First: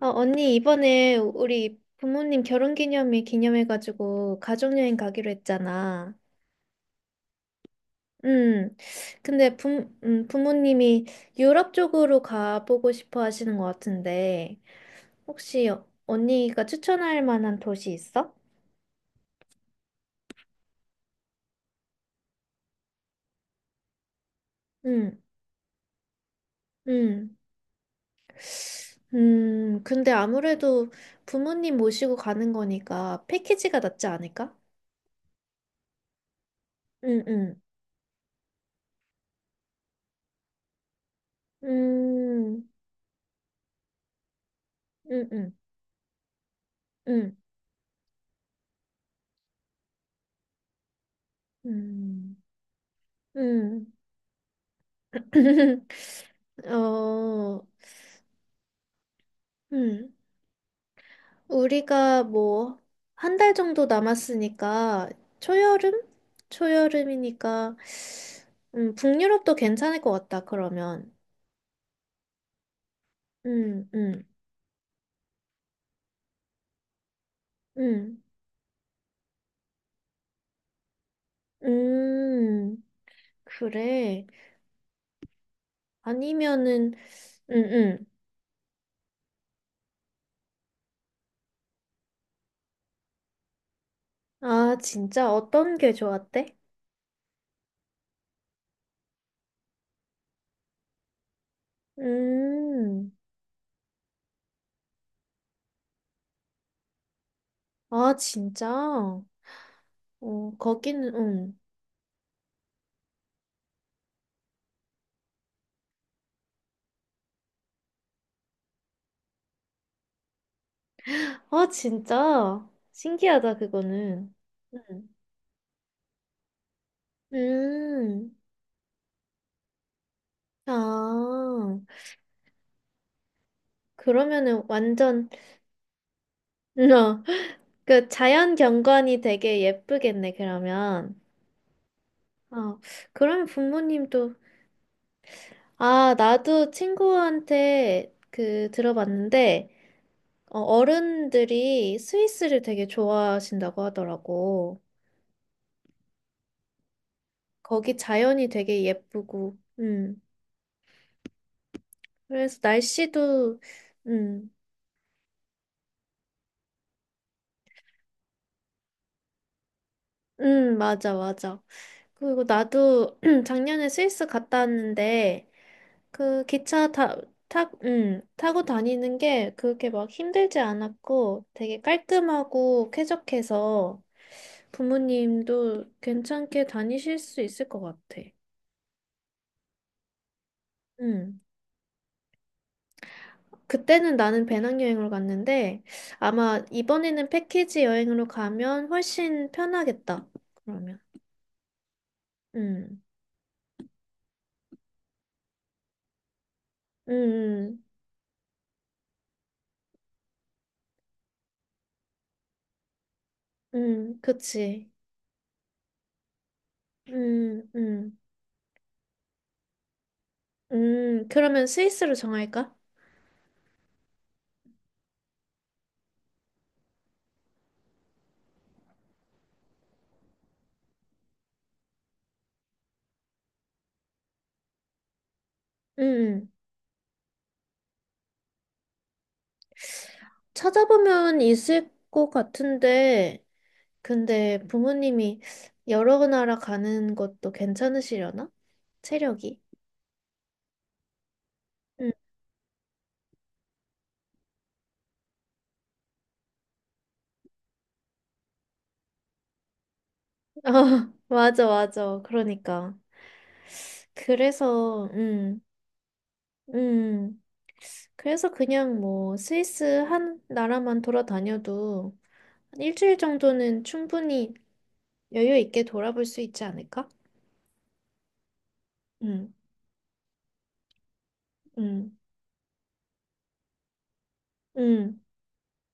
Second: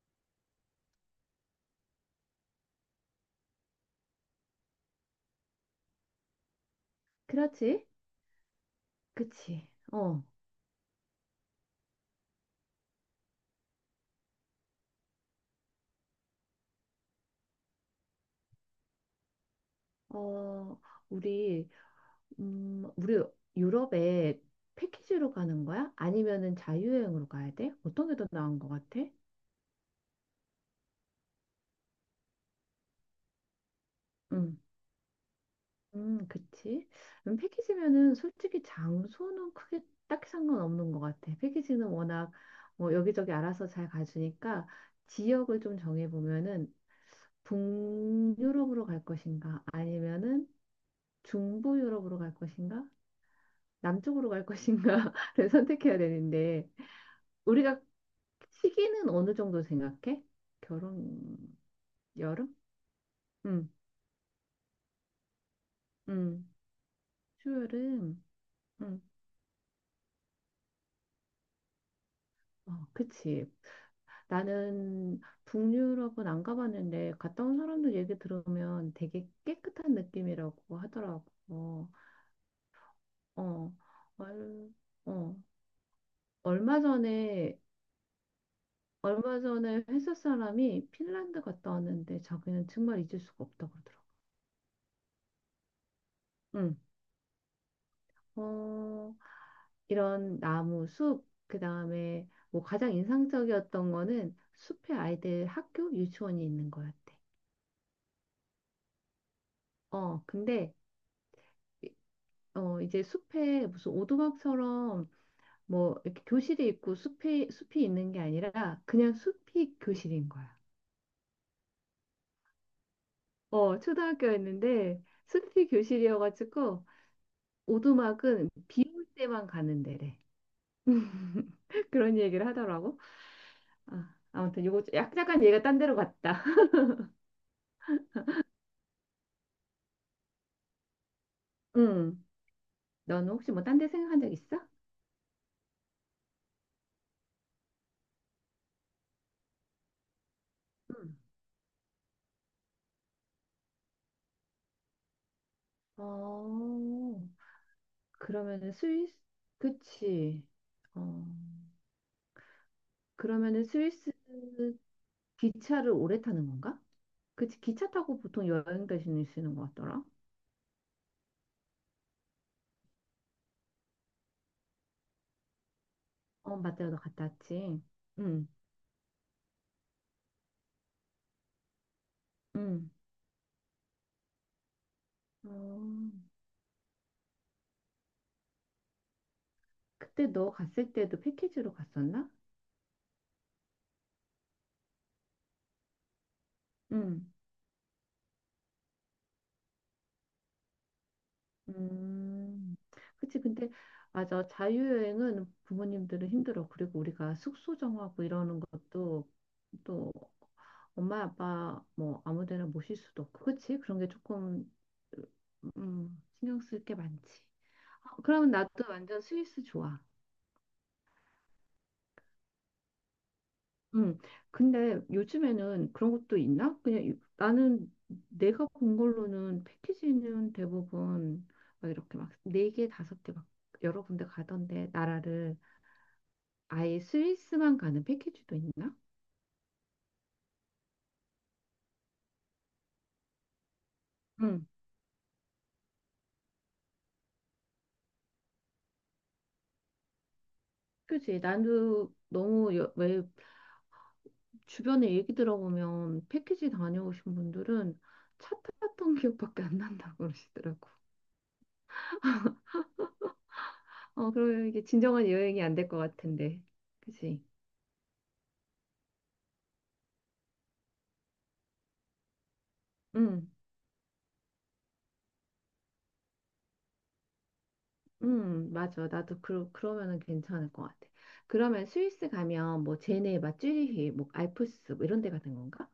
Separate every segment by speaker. Speaker 1: 언니, 이번에 우리 부모님 결혼 기념일 기념해가지고 가족여행 가기로 했잖아.
Speaker 2: 그렇지?
Speaker 1: 음, 근데
Speaker 2: 그치?
Speaker 1: 부, 음, 부모님이 유럽 쪽으로 가보고 싶어 하시는 것 같은데, 혹시 언니가 추천할 만한 도시 있어?
Speaker 2: 어, 우리, 우리 유럽에
Speaker 1: 음,
Speaker 2: 패키지로 가는 거야? 아니면은 자유여행으로
Speaker 1: 음,
Speaker 2: 가야 돼? 어떤 게 더 나은 것 같아?
Speaker 1: 근데 아무래도 부모님 모시고 가는 거니까 패키지가 낫지 않을까?
Speaker 2: 음, 그치?
Speaker 1: 음, 음,
Speaker 2: 패키지면은 솔직히 장소는 크게 딱히 상관없는 것 같아. 패키지는 워낙
Speaker 1: 음,
Speaker 2: 뭐 여기저기 알아서 잘 가주니까
Speaker 1: 음, 음,
Speaker 2: 지역을 좀 정해보면은
Speaker 1: 음,
Speaker 2: 북유럽으로 갈 것인가? 아니면은 중부 유럽으로 갈
Speaker 1: 음,
Speaker 2: 것인가?
Speaker 1: 음.
Speaker 2: 남쪽으로 갈 것인가를 선택해야 되는데
Speaker 1: 어,
Speaker 2: 우리가 시기는 어느 정도
Speaker 1: 음.
Speaker 2: 생각해? 결혼
Speaker 1: 우리가
Speaker 2: 여름?
Speaker 1: 뭐, 한 달
Speaker 2: 응,
Speaker 1: 정도 남았으니까, 초여름?
Speaker 2: 응,
Speaker 1: 초여름이니까,
Speaker 2: 추여름. 응,
Speaker 1: 북유럽도 괜찮을 것 같다, 그러면.
Speaker 2: 어, 그치.
Speaker 1: 음, 음,
Speaker 2: 나는 북유럽은 안 가봤는데 갔다 온 사람들 얘기
Speaker 1: 음,
Speaker 2: 들으면 되게 깨끗한 느낌이라고 하더라고.
Speaker 1: 음,
Speaker 2: 어,
Speaker 1: 그래.
Speaker 2: 얼, 어, 얼마
Speaker 1: 아니면은,
Speaker 2: 전에
Speaker 1: 음, 음.
Speaker 2: 얼마 전에 회사 사람이 핀란드 갔다 왔는데 자기는 정말 잊을 수가 없다고 그러더라고.
Speaker 1: 아, 진짜? 어떤 게 좋았대?
Speaker 2: 응. 어, 이런 나무, 숲, 그다음에 뭐 가장
Speaker 1: 음,
Speaker 2: 인상적이었던 거는 숲에 아이들 학교 유치원이 있는 거였대.
Speaker 1: 아, 진짜?
Speaker 2: 어,
Speaker 1: 어,
Speaker 2: 근데
Speaker 1: 거기는,
Speaker 2: 이- 어 이제 숲에 무슨 오두막처럼 뭐 이렇게 교실이 있고 숲이 있는 게 아니라 그냥 숲이 교실인 거야.
Speaker 1: 아, 진짜? 신기하다,
Speaker 2: 어,
Speaker 1: 그거는.
Speaker 2: 초등학교였는데
Speaker 1: 음.
Speaker 2: 숲이 교실이어가지고
Speaker 1: 음.
Speaker 2: 오두막은 비올 때만 가는 데래.
Speaker 1: 아,
Speaker 2: 그런 얘기를 하더라고. 아,
Speaker 1: 그러면은
Speaker 2: 아무튼 요거
Speaker 1: 완전,
Speaker 2: 약간 얘가 딴 데로 갔다.
Speaker 1: 어, 그 자연 경관이 되게 예쁘겠네, 그러면.
Speaker 2: 응.
Speaker 1: 어,
Speaker 2: 너는
Speaker 1: 그러면
Speaker 2: 혹시 뭐 딴 데 생각한 적
Speaker 1: 부모님도,
Speaker 2: 있어?
Speaker 1: 아, 나도 친구한테 그 들어봤는데,
Speaker 2: 응.
Speaker 1: 어른들이 스위스를 되게 좋아하신다고 하더라고.
Speaker 2: 어,
Speaker 1: 거기 자연이
Speaker 2: 그러면은
Speaker 1: 되게
Speaker 2: 스위스,
Speaker 1: 예쁘고,
Speaker 2: 그치. 어,
Speaker 1: 그래서 날씨도,
Speaker 2: 그러면은 스위스
Speaker 1: 음.
Speaker 2: 기차를 오래 타는 건가? 그치, 기차 타고 보통 여행 대신에 쓰는 것 같더라.
Speaker 1: 맞아, 맞아. 그리고 나도 작년에 스위스 갔다 왔는데, 그
Speaker 2: 어, 맞다,
Speaker 1: 기차
Speaker 2: 너
Speaker 1: 타,
Speaker 2: 갔다
Speaker 1: 타,
Speaker 2: 왔지.
Speaker 1: 음,
Speaker 2: 응,
Speaker 1: 타고 다니는 게 그렇게 막 힘들지 않았고 되게 깔끔하고
Speaker 2: 응.
Speaker 1: 쾌적해서
Speaker 2: 어,
Speaker 1: 부모님도 괜찮게 다니실 수 있을 것 같아.
Speaker 2: 그때 너 갔을 때도
Speaker 1: 음.
Speaker 2: 패키지로 갔었나?
Speaker 1: 그때는 나는 배낭여행으로 갔는데 아마
Speaker 2: 응.
Speaker 1: 이번에는 패키지 여행으로 가면 훨씬 편하겠다. 그러면.
Speaker 2: 음,
Speaker 1: 음.
Speaker 2: 그치. 근데, 맞아. 자유여행은 부모님들은 힘들어. 그리고 우리가 숙소
Speaker 1: 음.
Speaker 2: 정하고 이러는 것도 또 엄마, 아빠 뭐 아무 데나 모실 수도 없고. 그치? 그런 게
Speaker 1: 음. 음.
Speaker 2: 조금,
Speaker 1: 그치.
Speaker 2: 신경 쓸게 많지.
Speaker 1: 음,
Speaker 2: 아,
Speaker 1: 음,
Speaker 2: 그러면 나도 완전 스위스 좋아.
Speaker 1: 그러면 스위스로 정할까?
Speaker 2: 음, 근데 요즘에는 그런 것도 있나? 그냥 나는 내가 본 걸로는 패키지는 대부분 막 이렇게 네 개, 다섯 개 막 여러 군데 가던데 나라를
Speaker 1: 음, 음.
Speaker 2: 아예 스위스만 가는 패키지도 있나?
Speaker 1: 찾아보면 있을 것 같은데, 근데
Speaker 2: 응.
Speaker 1: 부모님이 여러 나라 가는 것도 괜찮으시려나? 체력이?
Speaker 2: 그지?
Speaker 1: 음,
Speaker 2: 나도 왜 주변에 얘기 들어보면 패키지 다녀오신 분들은 차 탔던 기억밖에 안 난다고
Speaker 1: 어,
Speaker 2: 그러시더라고.
Speaker 1: 맞아, 맞아. 그러니까.
Speaker 2: 어, 그러면 이게
Speaker 1: 그래서,
Speaker 2: 진정한
Speaker 1: 음,
Speaker 2: 여행이 안 될 것 같은데,
Speaker 1: 음,
Speaker 2: 그지?
Speaker 1: 그래서 그냥 뭐 스위스 한 나라만 돌아다녀도 한 일주일
Speaker 2: 응.
Speaker 1: 정도는 충분히 여유 있게 돌아볼 수 있지 않을까?
Speaker 2: 맞아. 나도
Speaker 1: 음,
Speaker 2: 그러면은 괜찮을 것 같아. 그러면
Speaker 1: 음,
Speaker 2: 스위스 가면 뭐 제네바, 찌리히, 뭐 알프스 뭐
Speaker 1: 음.
Speaker 2: 이런 데 같은 건가?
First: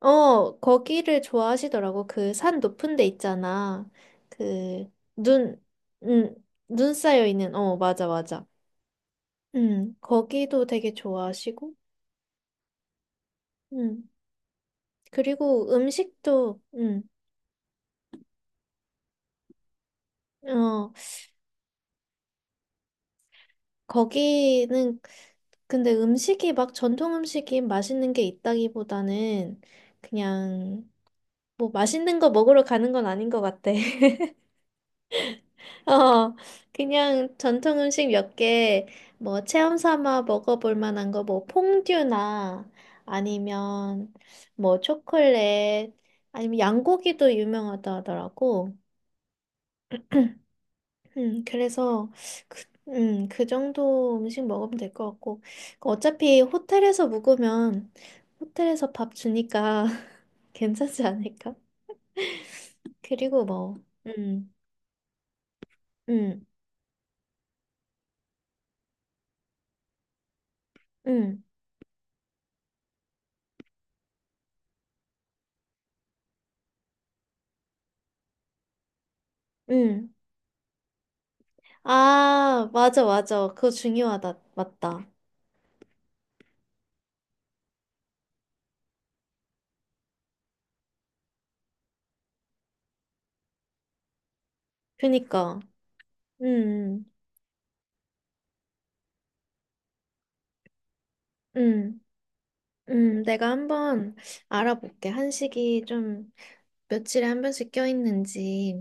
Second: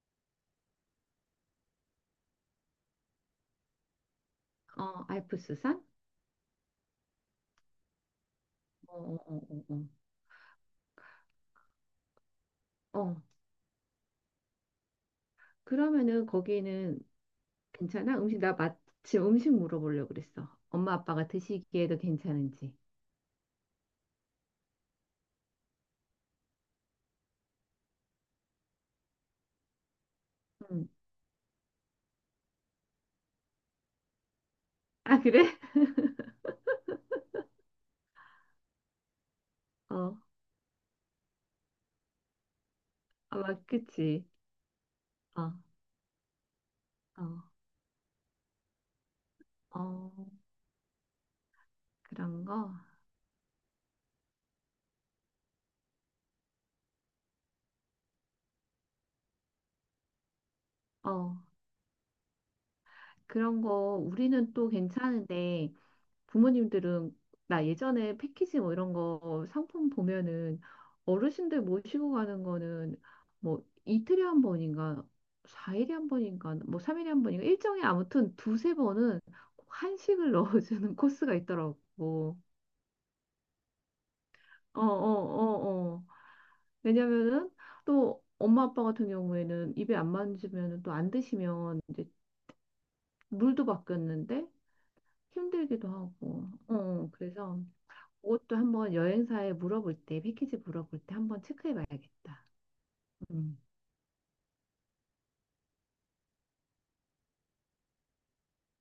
Speaker 1: 거기를 좋아하시더라고. 그 산 높은 데 있잖아. 그,
Speaker 2: 어,
Speaker 1: 눈,
Speaker 2: 알프스산?
Speaker 1: 음, 눈 쌓여 있는, 어, 맞아, 맞아.
Speaker 2: 어, 어, 어, 어.
Speaker 1: 거기도 되게 좋아하시고,
Speaker 2: 어, 어,
Speaker 1: 음, 그리고
Speaker 2: 그러면은
Speaker 1: 음식도,
Speaker 2: 거기는 괜찮아? 음식 나 마침 음식 물어보려고 그랬어.
Speaker 1: 어,
Speaker 2: 엄마 아빠가 드시기에도 괜찮은지.
Speaker 1: 거기는, 근데 음식이 막 전통 음식이 맛있는 게 있다기보다는
Speaker 2: 음.
Speaker 1: 그냥, 뭐 맛있는 거 먹으러 가는 건 아닌 것 같아.
Speaker 2: 아, 그래?
Speaker 1: 어, 그냥 전통 음식 몇 개, 뭐, 체험
Speaker 2: 어.
Speaker 1: 삼아 먹어볼 만한 거, 뭐, 퐁듀나,
Speaker 2: 아,
Speaker 1: 아니면,
Speaker 2: 그치.
Speaker 1: 뭐,
Speaker 2: 어.
Speaker 1: 초콜릿, 아니면 양고기도
Speaker 2: 어.
Speaker 1: 유명하다 하더라고.
Speaker 2: 어.
Speaker 1: 그래서,
Speaker 2: 그런
Speaker 1: 그,
Speaker 2: 거?
Speaker 1: 음, 그 정도 음식 먹으면 될 것 같고. 어차피 호텔에서 묵으면, 호텔에서 밥 주니까 괜찮지
Speaker 2: 어.
Speaker 1: 않을까? 그리고
Speaker 2: 그런
Speaker 1: 뭐,
Speaker 2: 거
Speaker 1: 음,
Speaker 2: 우리는 또 괜찮은데
Speaker 1: 음,
Speaker 2: 부모님들은 나 예전에 패키지 뭐 이런 거 상품 보면은
Speaker 1: 음,
Speaker 2: 어르신들 모시고 가는 거는 뭐 이틀에 한 번인가 4일에 한 번인가 뭐 3일에 한 번인가 일정에 아무튼 두세 번은 꼭
Speaker 1: 음.
Speaker 2: 한식을 넣어주는 코스가 있더라고. 어,
Speaker 1: 아, 맞아, 맞아. 그거 중요하다.
Speaker 2: 어,
Speaker 1: 맞다.
Speaker 2: 어, 어. 왜냐면은 또 엄마 아빠 같은 경우에는 입에 안 맞으면 또 안 드시면 이제 물도 바뀌었는데
Speaker 1: 그니까.
Speaker 2: 힘들기도 하고. 어,
Speaker 1: 음,
Speaker 2: 어. 그래서 그것도 한번 여행사에 물어볼 때, 패키지 물어볼 때 한번
Speaker 1: 음,
Speaker 2: 체크해 봐야겠다.
Speaker 1: 음. 내가
Speaker 2: 음.
Speaker 1: 한번 알아볼게. 한식이 좀 며칠에 한 번씩 껴있는지.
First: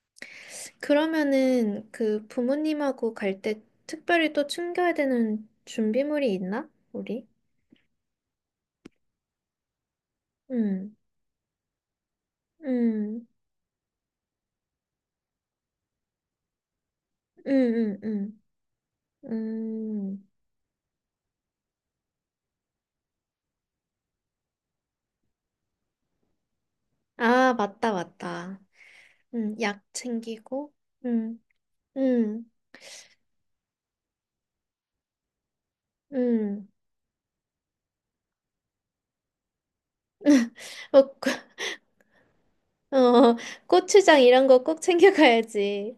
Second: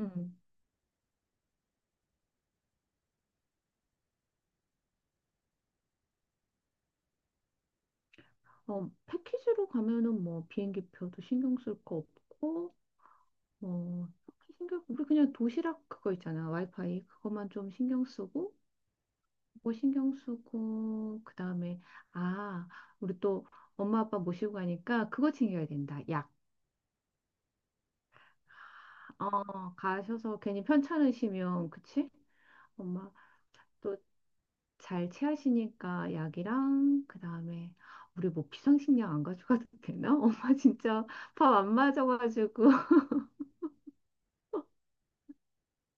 Speaker 2: 음.
Speaker 1: 그러면은 그 부모님하고 갈 때 특별히 또 챙겨야 되는 준비물이 있나? 우리?
Speaker 2: 어, 패키지로 가면은 뭐
Speaker 1: 음,
Speaker 2: 비행기표도 신경 쓸 거 없고,
Speaker 1: 음,
Speaker 2: 뭐, 딱히 신경, 우리 그냥 도시락 그거 있잖아. 와이파이. 그것만
Speaker 1: 음,
Speaker 2: 좀
Speaker 1: 음,
Speaker 2: 신경
Speaker 1: 음.
Speaker 2: 쓰고, 그거 신경
Speaker 1: 음.
Speaker 2: 쓰고, 그 다음에, 아, 우리 또 엄마 아빠 모시고 가니까 그거 챙겨야 된다. 약.
Speaker 1: 아, 맞다, 맞다.
Speaker 2: 어,
Speaker 1: 약
Speaker 2: 가셔서 괜히
Speaker 1: 챙기고. 음,
Speaker 2: 편찮으시면, 그치?
Speaker 1: 음,
Speaker 2: 엄마. 또 잘 체하시니까
Speaker 1: 음.
Speaker 2: 약이랑 그다음에 우리 뭐 비상식량 안 가져가도 되나? 엄마
Speaker 1: 어,
Speaker 2: 진짜 밥 안 맞아가지고
Speaker 1: 어, 고추장 이런 거 꼭 챙겨가야지.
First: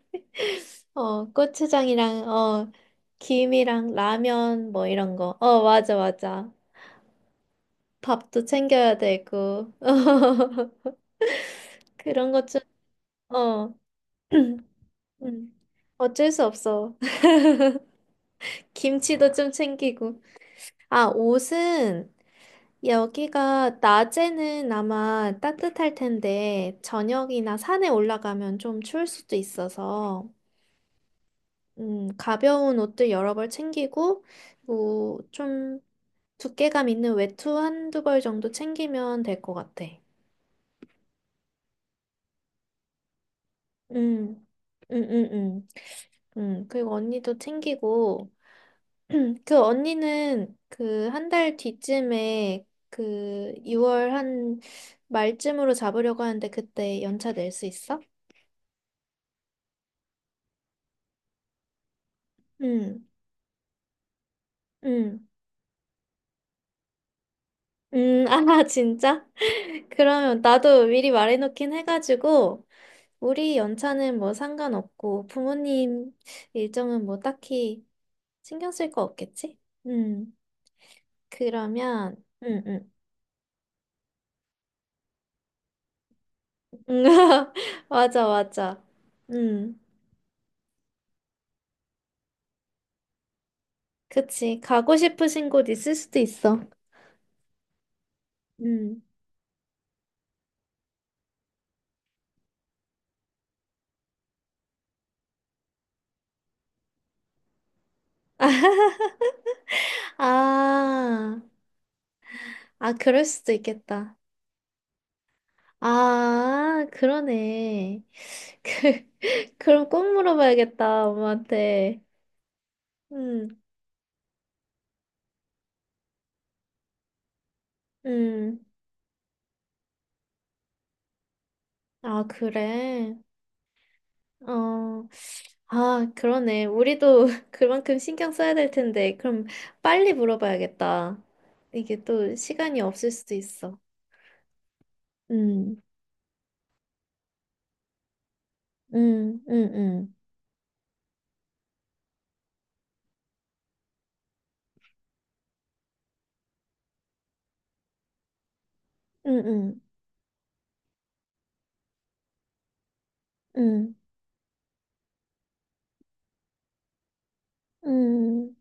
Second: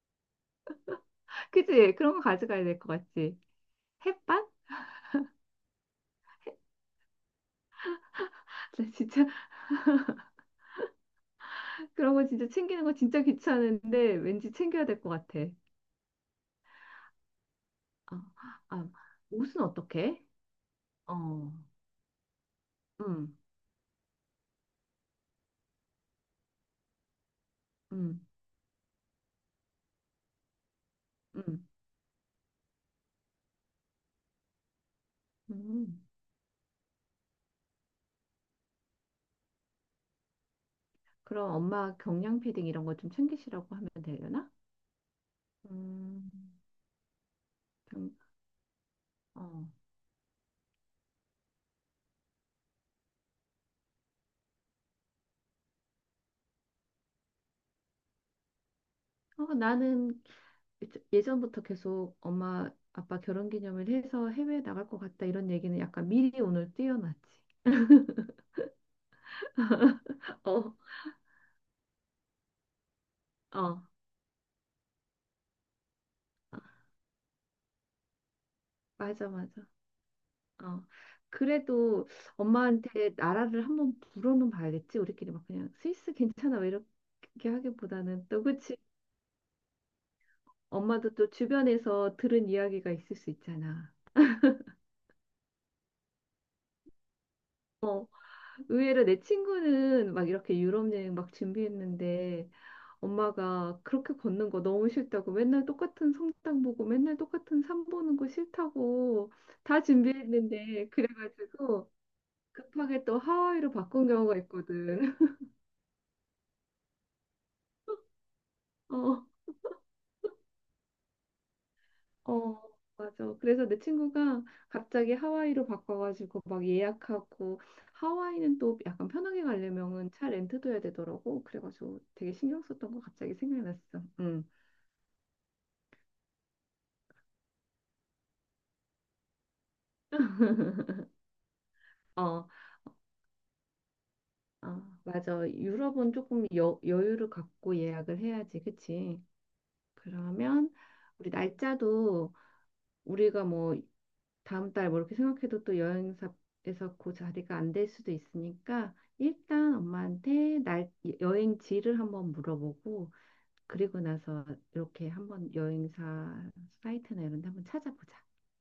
Speaker 1: 어,
Speaker 2: 그치? 그런 거
Speaker 1: 고추장이랑,
Speaker 2: 가져가야
Speaker 1: 어,
Speaker 2: 될 것 같지?
Speaker 1: 김이랑
Speaker 2: 햇반?
Speaker 1: 라면 뭐 이런 거. 어, 맞아, 맞아. 밥도
Speaker 2: 나
Speaker 1: 챙겨야
Speaker 2: 진짜
Speaker 1: 되고.
Speaker 2: 그런 거
Speaker 1: 그런 것
Speaker 2: 진짜
Speaker 1: 좀,
Speaker 2: 챙기는 거 진짜
Speaker 1: 어,
Speaker 2: 귀찮은데 왠지 챙겨야 될 것 같아.
Speaker 1: 음, 어쩔 수 없어.
Speaker 2: 어, 아,
Speaker 1: 김치도 좀
Speaker 2: 옷은
Speaker 1: 챙기고.
Speaker 2: 어떻게?
Speaker 1: 아,
Speaker 2: 어,
Speaker 1: 옷은
Speaker 2: 음,
Speaker 1: 여기가 낮에는 아마 따뜻할 텐데, 저녁이나 산에
Speaker 2: 음,
Speaker 1: 올라가면 좀 추울 수도 있어서.
Speaker 2: 음,
Speaker 1: 가벼운 옷들 여러 벌 챙기고, 뭐, 좀
Speaker 2: 음.
Speaker 1: 두께감 있는 외투 한두 벌 정도 챙기면 될 것 같아.
Speaker 2: 그럼 엄마 경량 패딩 이런 거 좀 챙기시라고 하면
Speaker 1: 음,
Speaker 2: 되려나?
Speaker 1: 음, 음, 음.
Speaker 2: 음,
Speaker 1: 그리고 언니도
Speaker 2: 경-
Speaker 1: 챙기고, 그
Speaker 2: 어.
Speaker 1: 언니는 그 한달 뒤쯤에 그 2월 한 말쯤으로 잡으려고 하는데 그때 연차 낼 수 있어?
Speaker 2: 어, 나는 예전부터 계속 엄마
Speaker 1: 음,
Speaker 2: 아빠 결혼기념일 해서 해외에 나갈 것 같다
Speaker 1: 음,
Speaker 2: 이런 얘기는 약간 미리 오늘 뛰어놨지.
Speaker 1: 아, 진짜? 그러면
Speaker 2: 어,
Speaker 1: 나도 미리 말해놓긴 해가지고, 우리
Speaker 2: 어,
Speaker 1: 연차는 뭐 상관없고, 부모님 일정은 뭐 딱히 신경 쓸 거
Speaker 2: 맞아,
Speaker 1: 없겠지?
Speaker 2: 맞아.
Speaker 1: 음,
Speaker 2: 어. 그래도
Speaker 1: 그러면, 음.
Speaker 2: 엄마한테 나라를 한번 물어는 봐야겠지. 우리끼리 막 그냥 스위스 괜찮아 왜
Speaker 1: 음,
Speaker 2: 이렇게
Speaker 1: 맞아,
Speaker 2: 하기보다는 또 그치.
Speaker 1: 맞아. 음,
Speaker 2: 엄마도 또 주변에서 들은 이야기가 있을 수 있잖아.
Speaker 1: 그치. 가고 싶으신 곳 있을 수도 있어.
Speaker 2: 어,
Speaker 1: 음.
Speaker 2: 의외로 내 친구는 막 이렇게 유럽 여행 막 준비했는데 엄마가 그렇게 걷는 거 너무 싫다고 맨날 똑같은 성당 보고 맨날 똑같은 산 보는 거 싫다고 다 준비했는데
Speaker 1: 아,
Speaker 2: 그래가지고
Speaker 1: 아,
Speaker 2: 급하게 또
Speaker 1: 그럴 수도
Speaker 2: 하와이로 바꾼
Speaker 1: 있겠다.
Speaker 2: 경우가 있거든.
Speaker 1: 아, 그러네. 그,
Speaker 2: 어,
Speaker 1: 그럼 꼭 물어봐야겠다, 엄마한테.
Speaker 2: 어, 맞아.
Speaker 1: 음,
Speaker 2: 그래서 내 친구가 갑자기 하와이로 바꿔가지고 막 예약하고 하와이는
Speaker 1: 음.
Speaker 2: 또 약간 편하게 가려면은 차 렌트도 해야 되더라고. 그래가지고
Speaker 1: 아,
Speaker 2: 되게 신경 썼던 거
Speaker 1: 그래.
Speaker 2: 갑자기 생각났어. 응.
Speaker 1: 어, 아, 그러네. 우리도 그만큼 신경 써야 될 텐데. 그럼 빨리 물어봐야겠다. 이게 또
Speaker 2: 어.
Speaker 1: 시간이 없을 수도 있어.
Speaker 2: 아, 맞아.
Speaker 1: 음,
Speaker 2: 유럽은 조금 여유를 갖고 예약을 해야지, 그치?
Speaker 1: 음, 음, 음,
Speaker 2: 그러면 우리 날짜도 우리가 뭐 다음 달 뭐 이렇게 생각해도 또 여행사에서 그 자리가 안될 수도 있으니까 일단
Speaker 1: 음,
Speaker 2: 엄마한테 날 여행지를 한번 물어보고
Speaker 1: 음,
Speaker 2: 그리고 나서 이렇게 한번 여행사 사이트나 이런 데 한번
Speaker 1: 음,
Speaker 2: 찾아보자.
Speaker 1: 음.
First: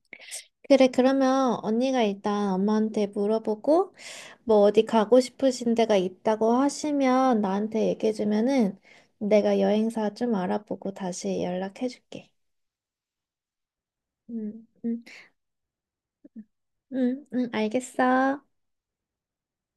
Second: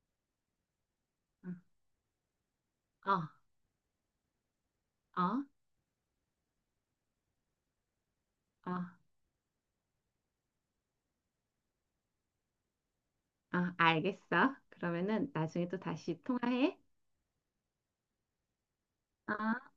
Speaker 1: 그래,
Speaker 2: 어,
Speaker 1: 그러면 언니가 일단 엄마한테
Speaker 2: 어,
Speaker 1: 물어보고, 뭐 어디 가고
Speaker 2: 어,
Speaker 1: 싶으신 데가 있다고 하시면 나한테 얘기해주면은 내가 여행사 좀 알아보고 다시 연락해줄게.
Speaker 2: 어, 알겠어.
Speaker 1: 음, 음,
Speaker 2: 그러면은 나중에 또 다시 통화해.
Speaker 1: 알겠어.
Speaker 2: 어.